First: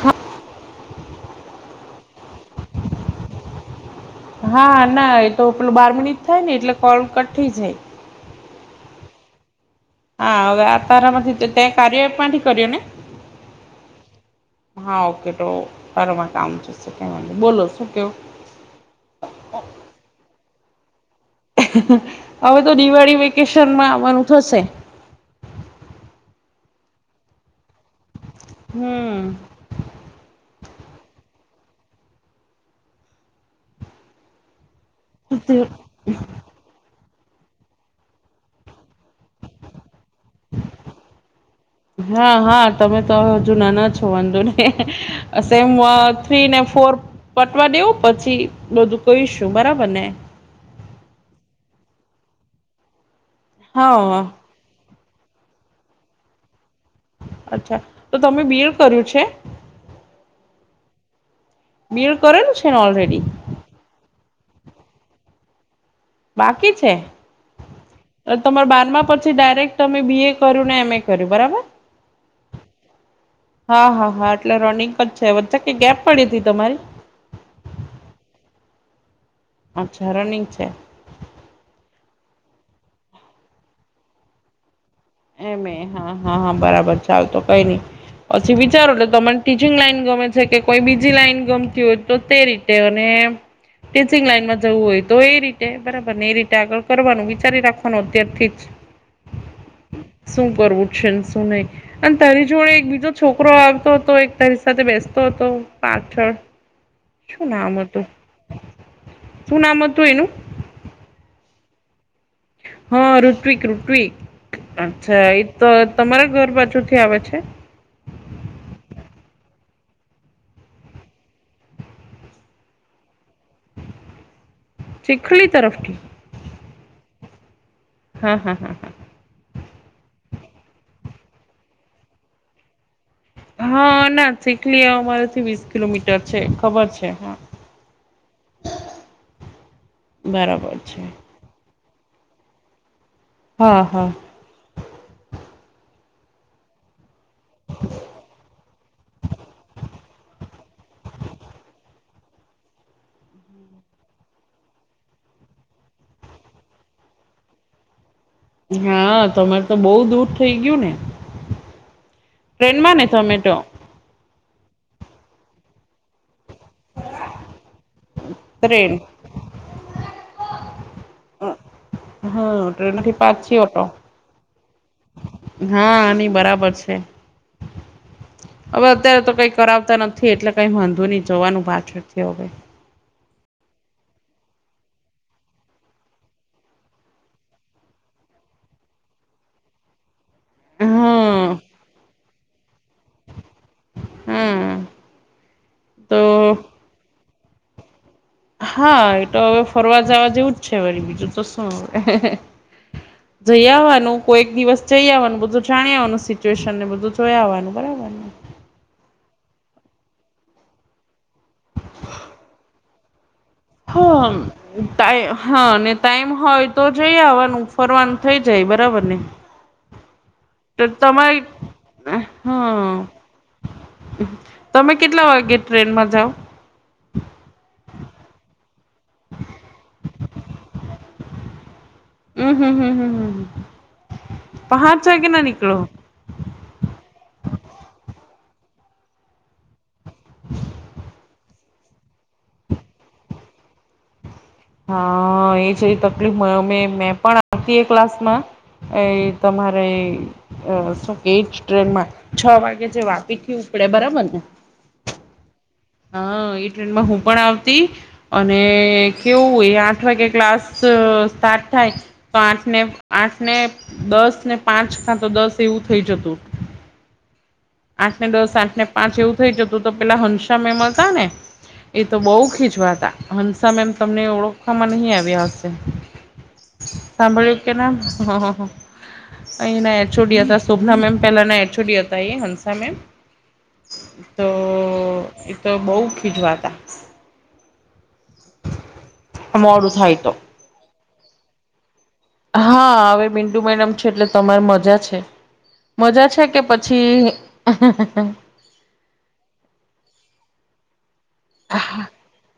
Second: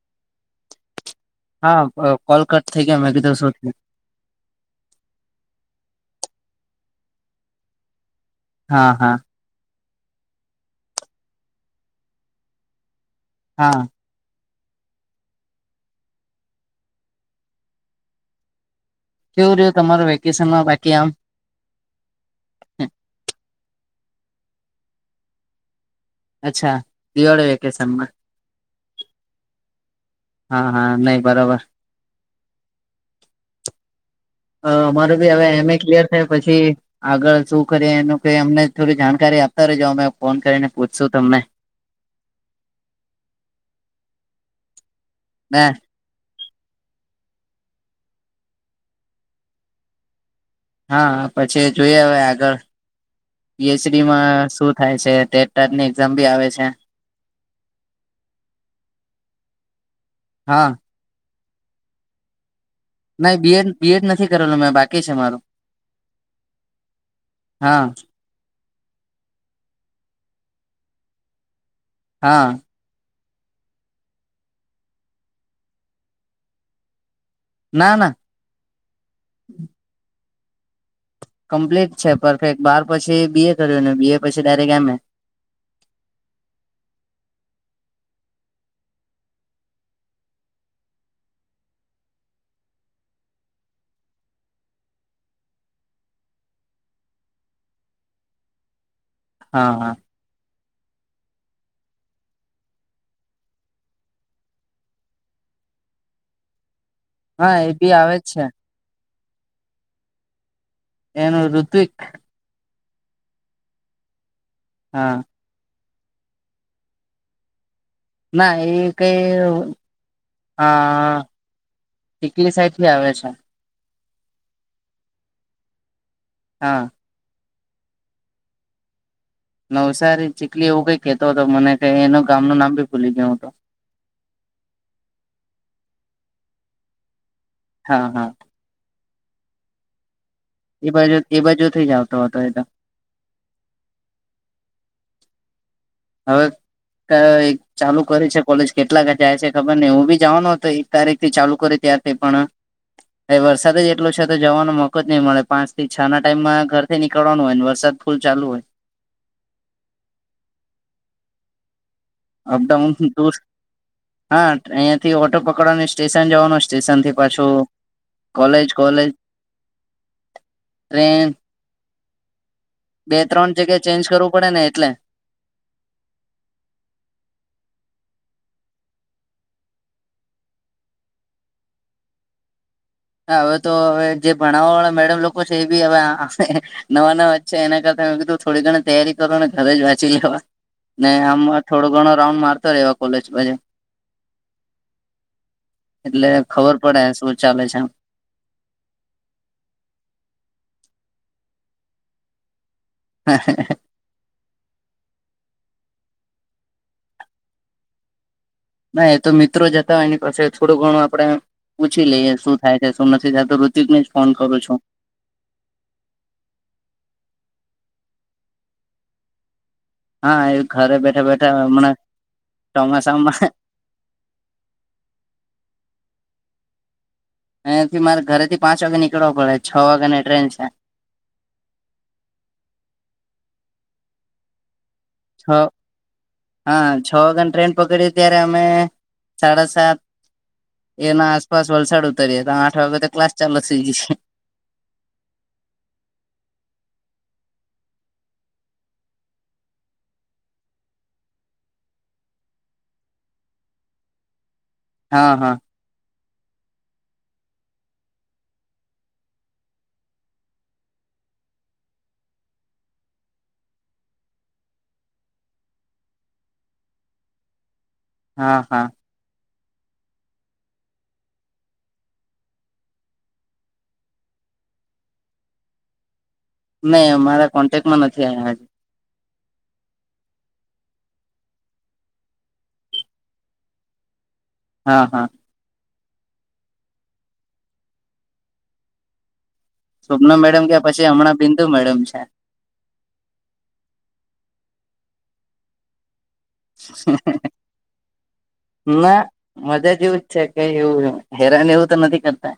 હા હા અહ call cut થઈ ગયા મે કીધું શું થયું હા ના એતો પેલું બાર મિનિટ થાય ને એટલે કોલ કટ થઈ જાય હા હા હા હવે આ તારા માંથી તે કાર્ય એપ માંથી થી કર્યોને? હા હા ઓકે તો હરવા કામ જશે કેવો બોલો સુ કહ્યો? કેવું રહ્યો તમારા વેકેશનમાં બાકી આમ? હવે તો દિવાળી વેકેશનમાં આવવાનું થશે. અચ્છા! દિવાળો વેકેશનમાં હમ હા હા નહી બરાબર અમારે હવે એમ એ ક્લિયર થયા પછી આગળ શું કરીએ એનું કે અમને થોડી જાણકારી આપતા રેજો અમે ફોન કરીને પૂછશું તમને- હા હા તમે તો હજુ નાના છો વાંધો નહિ ના સેમ વા થ્રી ને ફોર પતવા દયો પછી બધું કઈશું બરાબર ને હા પછી જોઈએ હવે આગળ હા પીએચડીમાં શું- થાય છે ટેટ ટાટ ની એક્ઝામ બી આવે છે. અચ્છા તો તમે બી. એડ. કર્યું છે? હા બી. એડ. કરેલું છે ને ઓલરેડી? [unintelligible] બી. એડ. નથી કરેલુ મેં બાકી છે મારું. બાકી છે. હા તમારે બારમામાં પછી ડાયરેક્ટ તમે બી. એ. કર્યું ને એમ. એ. કર્યું બરાબર? હા હા હા હા એટલે રનિંગ જ છે વચ્ચે કઈ ગેપ પડી હતી તમારી? ના ના અચ્છા રનિંગ છે. કમ્પ્લીટ છે પરફેક્ટ બાર પછી બી. એ. કર્યું ને બી. એ. પછી ડાયરેક્ટ એમ. એ. એમ. એ. હા હા હા બરાબર ચાલ તો કઈ નઈ. પછી વિચારો કે તમને ટીચિંગ લાઈન ગમે છે કે કોઈ બીજી લાઈન ગમતી હોય તો તે રીતે અને ટીચિંગ લાઈનમાં જવું હોય તો એ રીતે બરાબર ને એ રીતે આગળ કરવાનું વિચારી રાખવાનું અત્યારથી જ. હા શું કરવું છે ને શું નહીં. અને તારી જોડે એક બીજો છોકરો આવતો હતો એક તારી સાથે બેસતો હતો પાછળ [inaudible] શું એ નામ બી હતું આવે જ છે શું નામ હતું એનું? એનું ઋત્વિક. હા ઋત્વિક ઋત્વિક. હા અચ્છા! એ તો તમારા ઘર બાજુ થી આવે છે? ના એ કઈ હા ચીખલી સાઈડ થી આવે છે. ચીખલી તરફથી? હા હા હા હા નવસારી ચીખલી એવું કઈ કેતો હતો મને કઈ એનું ગામ નું નામ ભી ભૂલી ગયો હું તો. હા ના ચીખલી અમારેથી વીસ કિલોમીટર છે ખબર છે હા હા હા બરાબર એ છે બાજુ એ બાજુ થથી જ આવતો હતો એ તો. હા હા. હવે ચાલુ કરે છે કોલેજ કેટલાક જાય છે ખબર ને હું બી જવાનો હતો તારીખ ચાલુ કરી ત્યાર થી પણ હ વરસાદ જ એટલો છે તો જવાનો મોકો જ નહીં મળે પાંચ થી છ ના ટાઈમમાં ઘરથી નીકળવાનું હોય ને વરસાદ ફૂલ ચાલુ હોય. હા તમાર તો બહુ દૂર થઈ ગયું ને અપડાઉન ટ્રેનમાં ને દૂર તમે તો? હા અહીં થી ઓટો પકડવાની સ્ટેશન જવાનું સ્ટેશન થી પાછો કોલેજ ટ્રેન કોલેજ ટ્રેન હમ્મ, ટ્રે બે ત્રણ જગ્યાએ ચેન્જ કરવું પડે ને એટલે. હા ની બરાબર છે. હવે અત્યારે તો કઈ કરાવતા નથી એટલે કઈ વાંધુ નહી જોવાનું પાછળ કેવો રે. હવે તો હવે જે ભણાવવા વાળા મેડમ લોકો છે એ બી હવે આવશે. નવા નવા જ છે એના કરતા મેં કીધું થોડી ઘણી તૈયારી કરો ને ઘરે જ વાંચી લેવા. ને આમ હા થોડો ઘણો રાઉન્ડ મારતો રહેવા કોલેજ. હમ્મ. એટલે ખબર પડે શું ચાલે છેમ? હા એ તો હવે ફરવા જવા જેવું જ છે વરી બીજું તો શું. જઈ આવાનું. કોઈ એક દિવસ જઈ આવવાનું બધું જાણ આવવાનું સિચ્યુએશન ને બધું જોયાવાનું, બરાબર ને? ના એ તો મિત્રો જતા હોય એની પાસે થોડું ઘણું આપડે પૂછી લઈએ શું થાય છે શું નથી થતું બ હમ્મ. ટાઇમ હા ને ટાઈમ હોય તો જઈ આવવાનું ફરવાનું થઇ જાય બરાબર ને? હા એ તો ઘરે બેઠે તમારી બેઠે હમણાં હા ચોમાસામા તમે કેટલા વાગે ટ્રેનમાં જાવ? અંથી મારે ઘરેથી પાંચ વાગે નીકળવો પડે છ વાગ્યા ને ટ્રેન છે. હમ્મ હમ્મ હમ્મ હમ્મ હમ્મ, પાંચ વાગેના છ નીકળો? હા છ વાગના ટ્રેન પકડી ત્યારે અમે સાડા સાત એના આસપાસ વલસાડ ઉતરીયે તો આઠ વાગે તો ક્લાસ ચાલુ થઈ જા છે. હા એ છે તકલીફ મળ અમે મે પણતી એ ક્લાસ માં? એ તમારે અ શોકે એજ ટ્રેનમાં છ વાગે જે વાપી થી ઉપડે બરાબર ને? હા હા. હા એ ટ્રેનમાં હું પણ આવતી અને કેવું એ આઠ વાગે ક્લાસ સ્ટાર્ટ થાય તો આઠ ને આઠ ને દસ ને પાંચ ખાં તો દસ એવું થઈ જતું. [inaudible] આઠ ને દસ હા આઠ ને હા પાંચ એવું થઈ જતું તો પેલા હનસા મેમ હતા ને એ તો બહુ ખીજવાતા હંસા મેમ તમને ઓળખવામાં નહીં આવ્યા હશે. નહી અમારા કોન્ટેક્ટમાં નથી આવ્યા હજ અહીં એચ ઓ ડી હતા શોભના મેમ પેલાના એચ ઓ ડી હતા હંસા મેમ. [inaudible] હા હા. એ તો બહુ ખીજવાતા. મોડું થાય સ્વપ્ન તો મેડમ કે પછી હમણાં બિંદુ મેડમ છે. હા હવે બિડુ મેડમ છે એટલે તમારે મજા છે. મજા છે કે પછી ના મજા જે એવું જ છે કઈ એવું હેરાન એવું તો નથી કરતા.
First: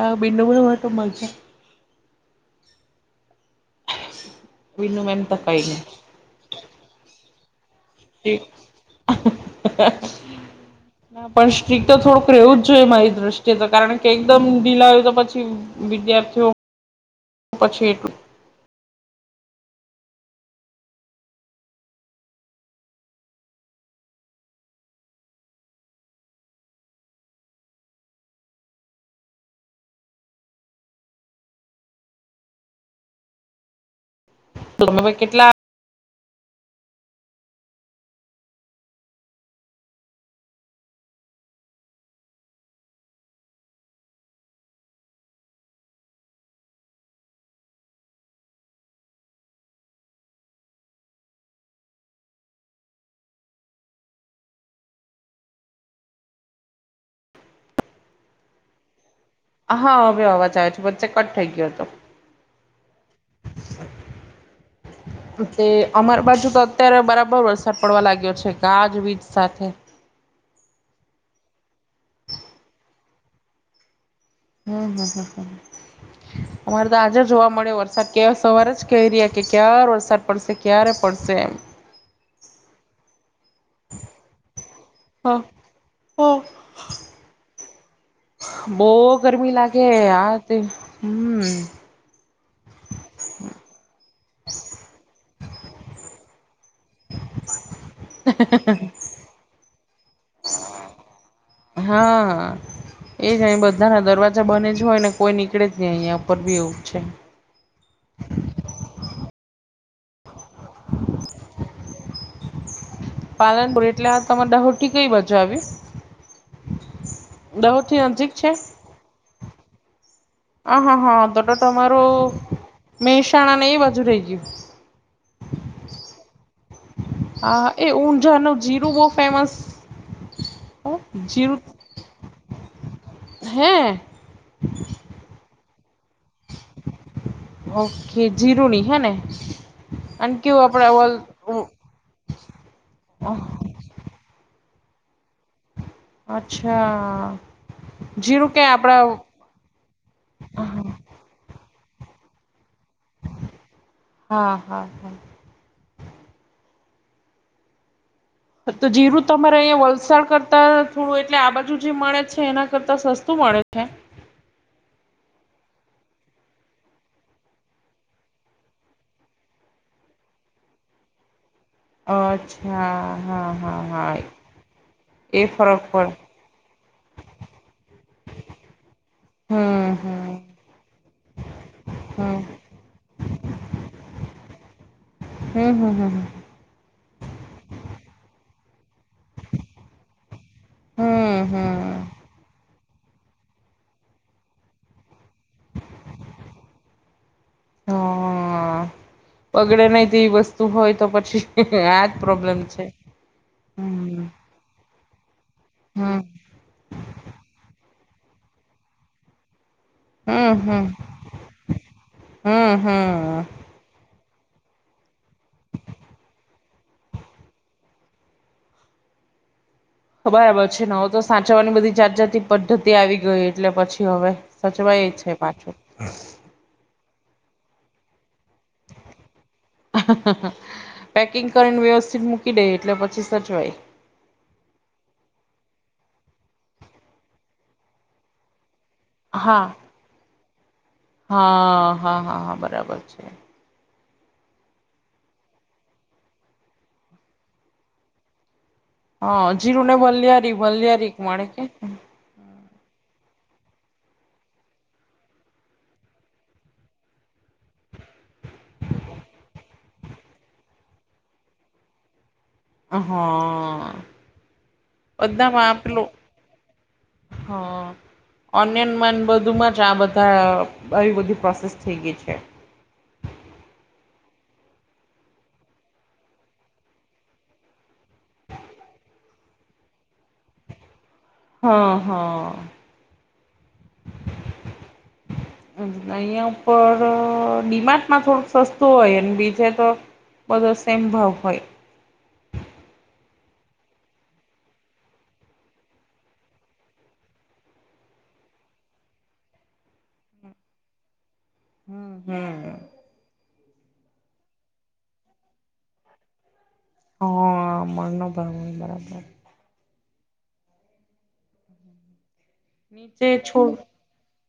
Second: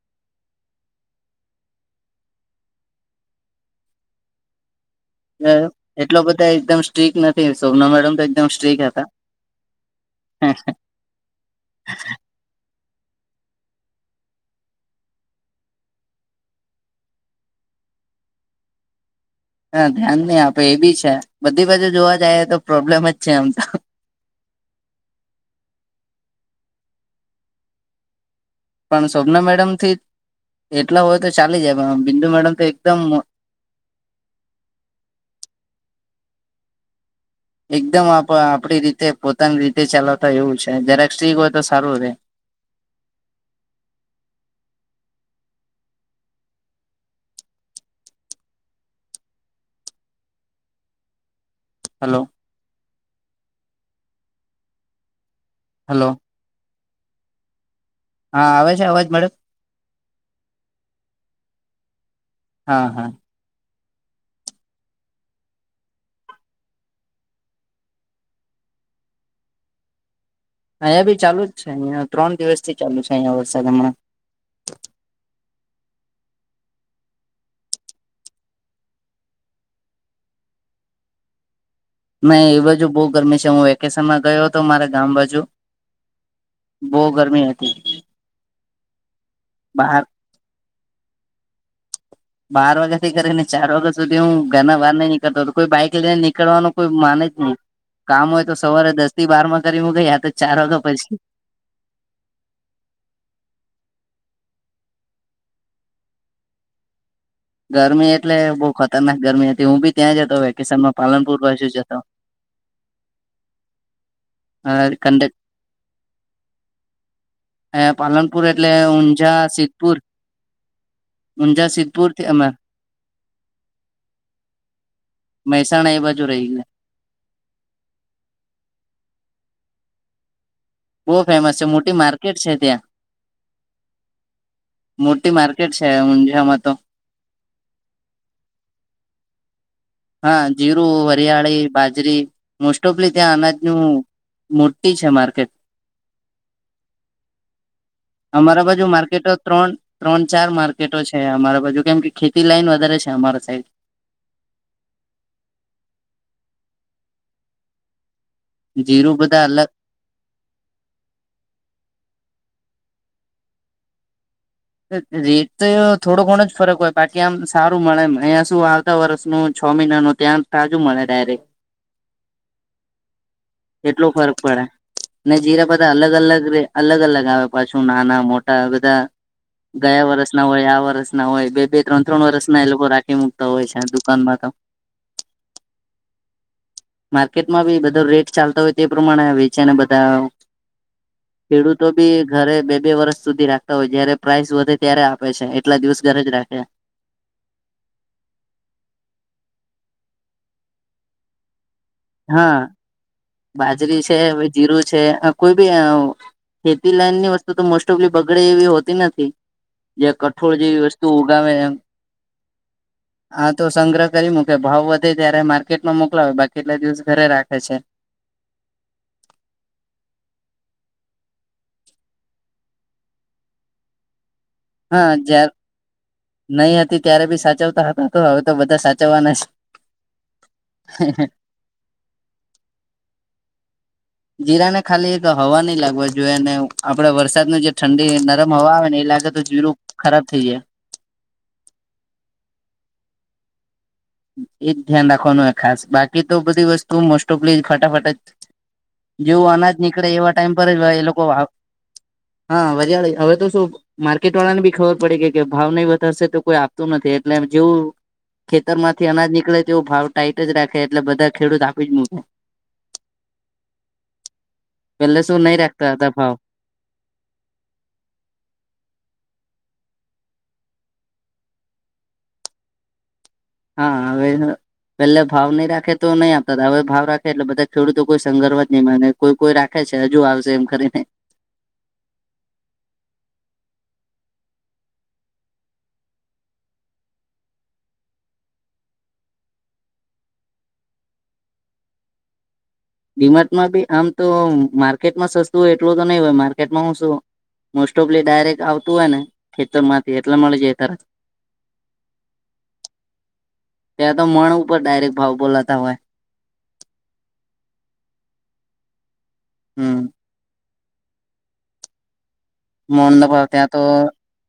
આ બિંદુગ હો તો મલશે. મીનું મેમ તો પસાઈ ને. એટલા બધા એકદમ સ્ટ્રીક નથી સોમના મેડમ તો એકદમ સ્ટ્રીક હતા પણ સ્ટ્રીક તો થોડુક રહેવું જ જોઈએ મારી દ્રષ્ટિએ તો કારણ કે એકદમ ઢીલ આવ તો પછી વિદ્યાર્થીઓ પછી એટલું હા ધ્યાન નહી આપે એ બી છે, બધી બાજુ જોવા જાય તો પ્રોબ્લેમ જ છે આમ તો. પણ શોભના મેડમ થી એટલા હોય તો ચાલી જાય પણ બિંદુ મેડમ તો એકદમ તો તમે કેટલા એકદમ આપ આપડી રીતે પોતાની રીતે ચલાવતા એવું છે જરાક સ્ટ્રી હોય તો સારું રહે હલો હલો હા આવે છે અવાજ મારો હા હવે અવાજ આવે છે વચ્ચે કટ થઈ ગયો હતો હા હા તે અમાર બાજુ તો અત્યારે બરાબર વરસાદ પડવા લાગ્યો છે ગાજવીજ સાથે અહંયા બી ચાલુ જ છે અહીં ત્રણ દિવસ થી ચાલુ છે અહિયા વરસાદ હમણાં હમ હમ હમ [inaudible] અમારે તો આજે જોવા મળે વરસાદ કે સવારે જ કહી રહ્યા કે ક્યારે વરસાદ પડશે ક્યારે પડશે મેં એ બાજુ બહુ ગરમી છે હું વેકેશનમાં ગયો તો મારે ગામ બાજુ હા હા બહુ ગરમી હતી બો ગરમી લાગે બાર આ તે હમ બાર વાગ્યા થી કરી ને ચાર વાગ્યા સુધી હું ઘરના બહાર નઈ નીકળતો હતો કોઈ બાઈક લઈને નીકળવાનું કોઈ માને કામ હોય તો સવારે દસ થી બાર માં કરી મુકઈ યા તો ચાર વાગ્યા પછી હા એ જ અહી બધા ના દરવાજા બન જ હોય ને કોઈ નીકળે જ નહી અહિયા ઉપર બી એવું છે ગરમી એટલે બહુ ખતરનાક ગરમી હતી હું બી ત્યાં જતો વેકેશન માં પાલનપુર બાજુ જ હતો પાલનપુર એટલે આ તમાર દહોટી કઈ કંડક બાજુ આવ્યુ પાલનપુર એટલે ઊંઝા સિદ્ધપુર હા હા હા તોટ ઊંઝા સિદ્ધપુર થી તમારું અમે મહેસાણા ને એ બાજુ રહી ગયું મહેસાણા એ બાજુ રહી ગ્યું હા એ ઊંત જોવાનો જીરું બહુ ફેમસ બહુ ફેમસ જીરું છે મોટી માર્કેટ છે ત્યાં હે મોટી મારકેટ છે હમઝા મા તો ઓકે જીરુણી હે ને અને હા કેવું આપડે જીરું ઓલ વરયાળી બા જરી મોસ્ટ ઓફલી ત્યાં અનાજનું મોટી છે માર્કેટ અચ્છા જીરું અમારા ક્યા બાજુ આપડા માર્કેટો ત્રણ ત્રણ ચાર માર્કેટો છે અમારા બાજુ કેમ કે ખેતી લાઈન વધારે છે અમારા સાઈડ હા હા હા તો જીરું બધા તમારે અલગ અહીંયા વલસાડ કરતા થોડું એટલે આ બાજુ જે મળે છે એના કરતાં સસ્તું મળે છે રેત થોડો ઘણ જ ફરક હોય બાકી આમ સારું મળે એમ અહીંયા શું આવતા વર્ષનું છ મહિનાનું ત્યાં તાજું મળે ડાયરેક્ટ અચ્છા હા હા એટલુ હા ફરક પડે ને એ જીરા ફરક બધા અલગ પડે અલગ રે અલગ અલગ આવે પાછું નાના મોટા બધા ગયા વરષ ના હોય આ વરષ ના હોય બે બે ત્રણ ત્રણ હમ હમ વરષના એ લોકો રાખી મુ તા હોય છે દુકાનમાં તો હ હ હ હ માર્કેટમાં બી બધો રેટ ચાલતો હોય તે પ્રમાણે આ વેચે ને બધા હમ હમ ખેડૂતો હમ ભી ઘરે બે બે વર્ષ સુધી રાખતા હોય જયારે પ્રાઇસ વધે ત્યારે આપે છે, એટલા દિવસ ઘરે જ રાખે. હ બગડે નહીં તેવી વસ્તુ હોય તો પછી પ્રોબ્લેમ હા છે બાજરી છે હમ જીરું છે, આ કોઈ બી હમ ખેતી લાઈન ની વસ્તુ તો મોસ્ટ ઓફલી બગડે એવી હોતી નથી. જે કઠોળ હમ જેવી હમ વસ્તુ ઉગાવે એમ હમ હમ આ તો સંગ્રહ કરી મુકે ભાવ વધે ત્યારે માર્કેટમાં મોકલાવે બાકી કેટલા દિવસ ઘરે રાખે છે. બરાબર છે, ને હવે તો સાચવવાની બધી જાત જાતી પદ્ધતિ આવી ગઈ એટલે પછી હવે, સચવાય છે, પાછો નહીં હતી ત્યારે બી સાચવતા હતા તો હવે તો બધા સાચવવાના છે. પેકિંગ કરીને વ્યવસ્થિત મૂકી દે એટલે પછી સચવાય. જીરાને ખાલી હવા નહી લાગવા જોઈએ ને આપડે વરસાદ ન જે ઠંડી નરમ હવા આવે ને એ લાગે. તો હા જીરું ખરાબ થઈ જાય. હા હા હા હા બરાબર છે. એજ ધ્યાન રાખવાનું ખાસ બાકી તો બધી વસ્તુ મોસ્ટ ઓફ ફટાફટ જ હા જેવું અનાજ જીરું ને નીકળે એવા વલિયારી ટાઈમ પર જ એ વલિયારી લોકો મળે વાવ કે હા વરિયાળી હવે તો શું. માર્કેટ વાળા ને બી ખબર પડે કે કે ભાવ નહી વધારશે તો કોઈ આપતું નથી, એટલે આમ જેવુ ખેતરમાંથી અનાજ નીકળે તેવો ભાવ ટાઈટ જ રાખે એટલે બધા ખેડૂત આપી જ મૂકે હા પેલે શું બધા નહી રાખતા માપલું હતા ભાવ હા. ઓનિયનમાં બધુંમાં જ આ બધા આવી બધી પ્રોસેસ થઈ ગઈ છે. હા હવે પેલે ભાવ નહી, રાખે તો નહી આપતા હવે ભાવ રાખે એટલે બધા ખેડૂતો કોઈ સંગર્વ જ નહીં માને કોઈ કોઈ રાખે છે, હજુ આવશે એમ કરીને હા, હા. [unintelligible] અહં ઉપર ડિમાન્ડમાં થોડુંક સસ્તું હોય એ બીજે તો બધો સેમ ભાવ હોય. ડિમાટમાં બી આમ તો માર્કેટમાં સસ્તું હોય એટલું તો નહી હોય માર્કેટમાં હું શું મોસ્ટ ઓફલી ડાયરેક્ટ આવતું હોય ને ખેતર માંથી એટલા મળે જાય તરત હું, હું. ત્યાં તો મણ ઉપર ડાયરેક્ટ ભાવ બોલાતા હોય. હા મણનો બરાબર બરાબર હું. હું. મન ધો પત્યા તો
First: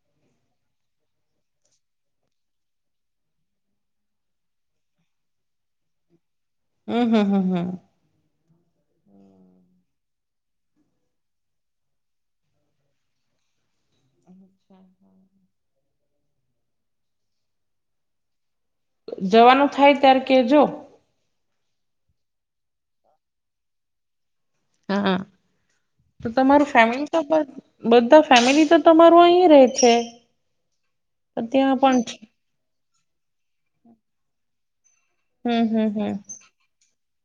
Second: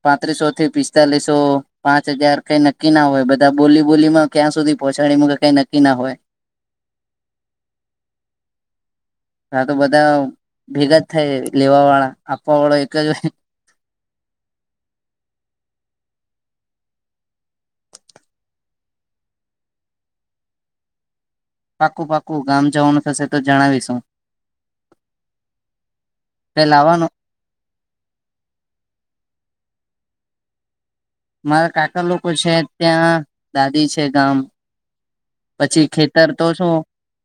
પાંત્રીસો થી પિસ્તાલીસો પાંચ હજાર કંઈ નક્કી ના હોય બધા બોલી બોલીમાં ક્યાં સુધી પહોંચાડી મુકી કઈ નક્કી ના હોય. હું, હું, હું, હું. હા તો બધા ભેગા જ થાય લેવા વાળા આપવા વાળા એક જ હોય [unintelligible] જવાનું થાય ત્યારે કે જો પાકું પાકું ગામ જવાનું થશે તો જણાવીશું હા તો તે તમારું ફેમિલી લાવવાનું તો બધા ફેમિલી તો તમારું અહીં રહેે છે. મારા ત્યાં પણ કાકા લોકો છે, ત્યાં દાદી છે, ગામ હમ હમ પછી હમ ખેતર તો શું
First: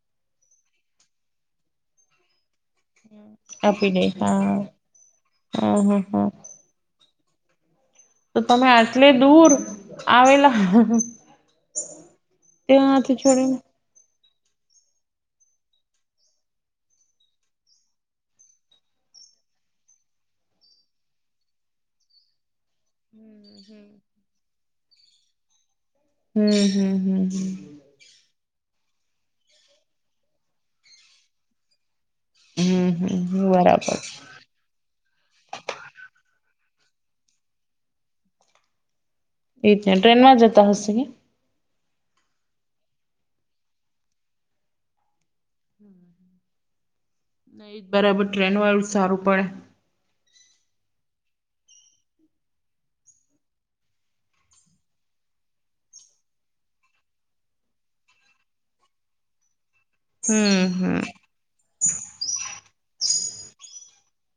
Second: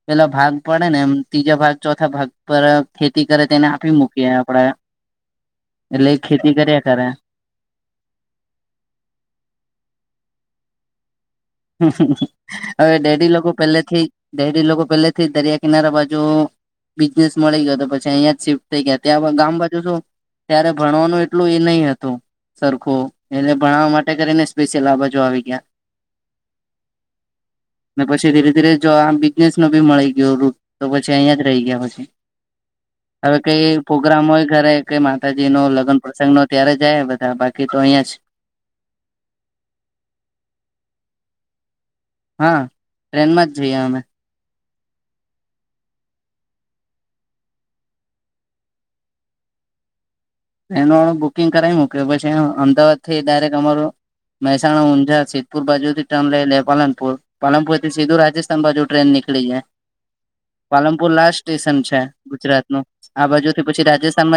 પેલા ભાગ પડે ને એમ ત્રીજા ભાગ ચોથા ભાગ પર ખેતી કરે તેને આપી દે મૂકીએ હા આપડે હમ હમ એટલે હમ ખેતી કરીએ કરે તો તમે આટલે દૂર આવેલા હવે ત્યાંથી ડેડી લોકો છોડીને પેલે થી ડેરી લોકો પેલે થી દરિયા કિનારા બાજુ બિઝનેસ મળી ગયો તો પછી અહીંયાં જ શિફ્ટ થઈ ગયા ત્યાં ગામ બાજુ શું ત્યારે ભણવાનું એટલું એ નય હતું. સરખો એને ભણાવવા માટે કરીને સ્પેશિયલ આ બાજુ આવી ગયા. હમ હમ હમ હમ. પછી ધીરે ધીરે જો આ બિઝનેસ નો ભી મળી ગયો રૂટ તો પછી અહીંયા જ રહી ગયા પછી. હમ હમ હવે હમ કઈ બરાબર પ્રોગ્રામ હોય ઘરે કે માતાજી નો લગન પ્રસંગ નો ત્યારે જાય બધા બાકી તો અહીંયા છે. એ ટ્રેન માં જતા હશે નય હા ટ્રેનમાં જ જઈએ અમે [inaudible] નહી બરાબર ટ્રેન વાળું સારું પડે. એનો બુકિંગ કરાવી મૂકયો પછી અમદાવાદ થી ડાયરેક્ટ અમારું મહેસાણા ઊંઝા સિધ્ધપુર બાજુ થી ટન લયલે પાલનપુર પાલનપુર થી સીધું રાજસ્થાન બાજુ ટ્રેન નીકળી જાય હમ હમ પાલનપુર લાસ્ટ સ્ટેશન છે ગુજરાત નું આ બાજુ થી પછી રાજસ્થાનમાં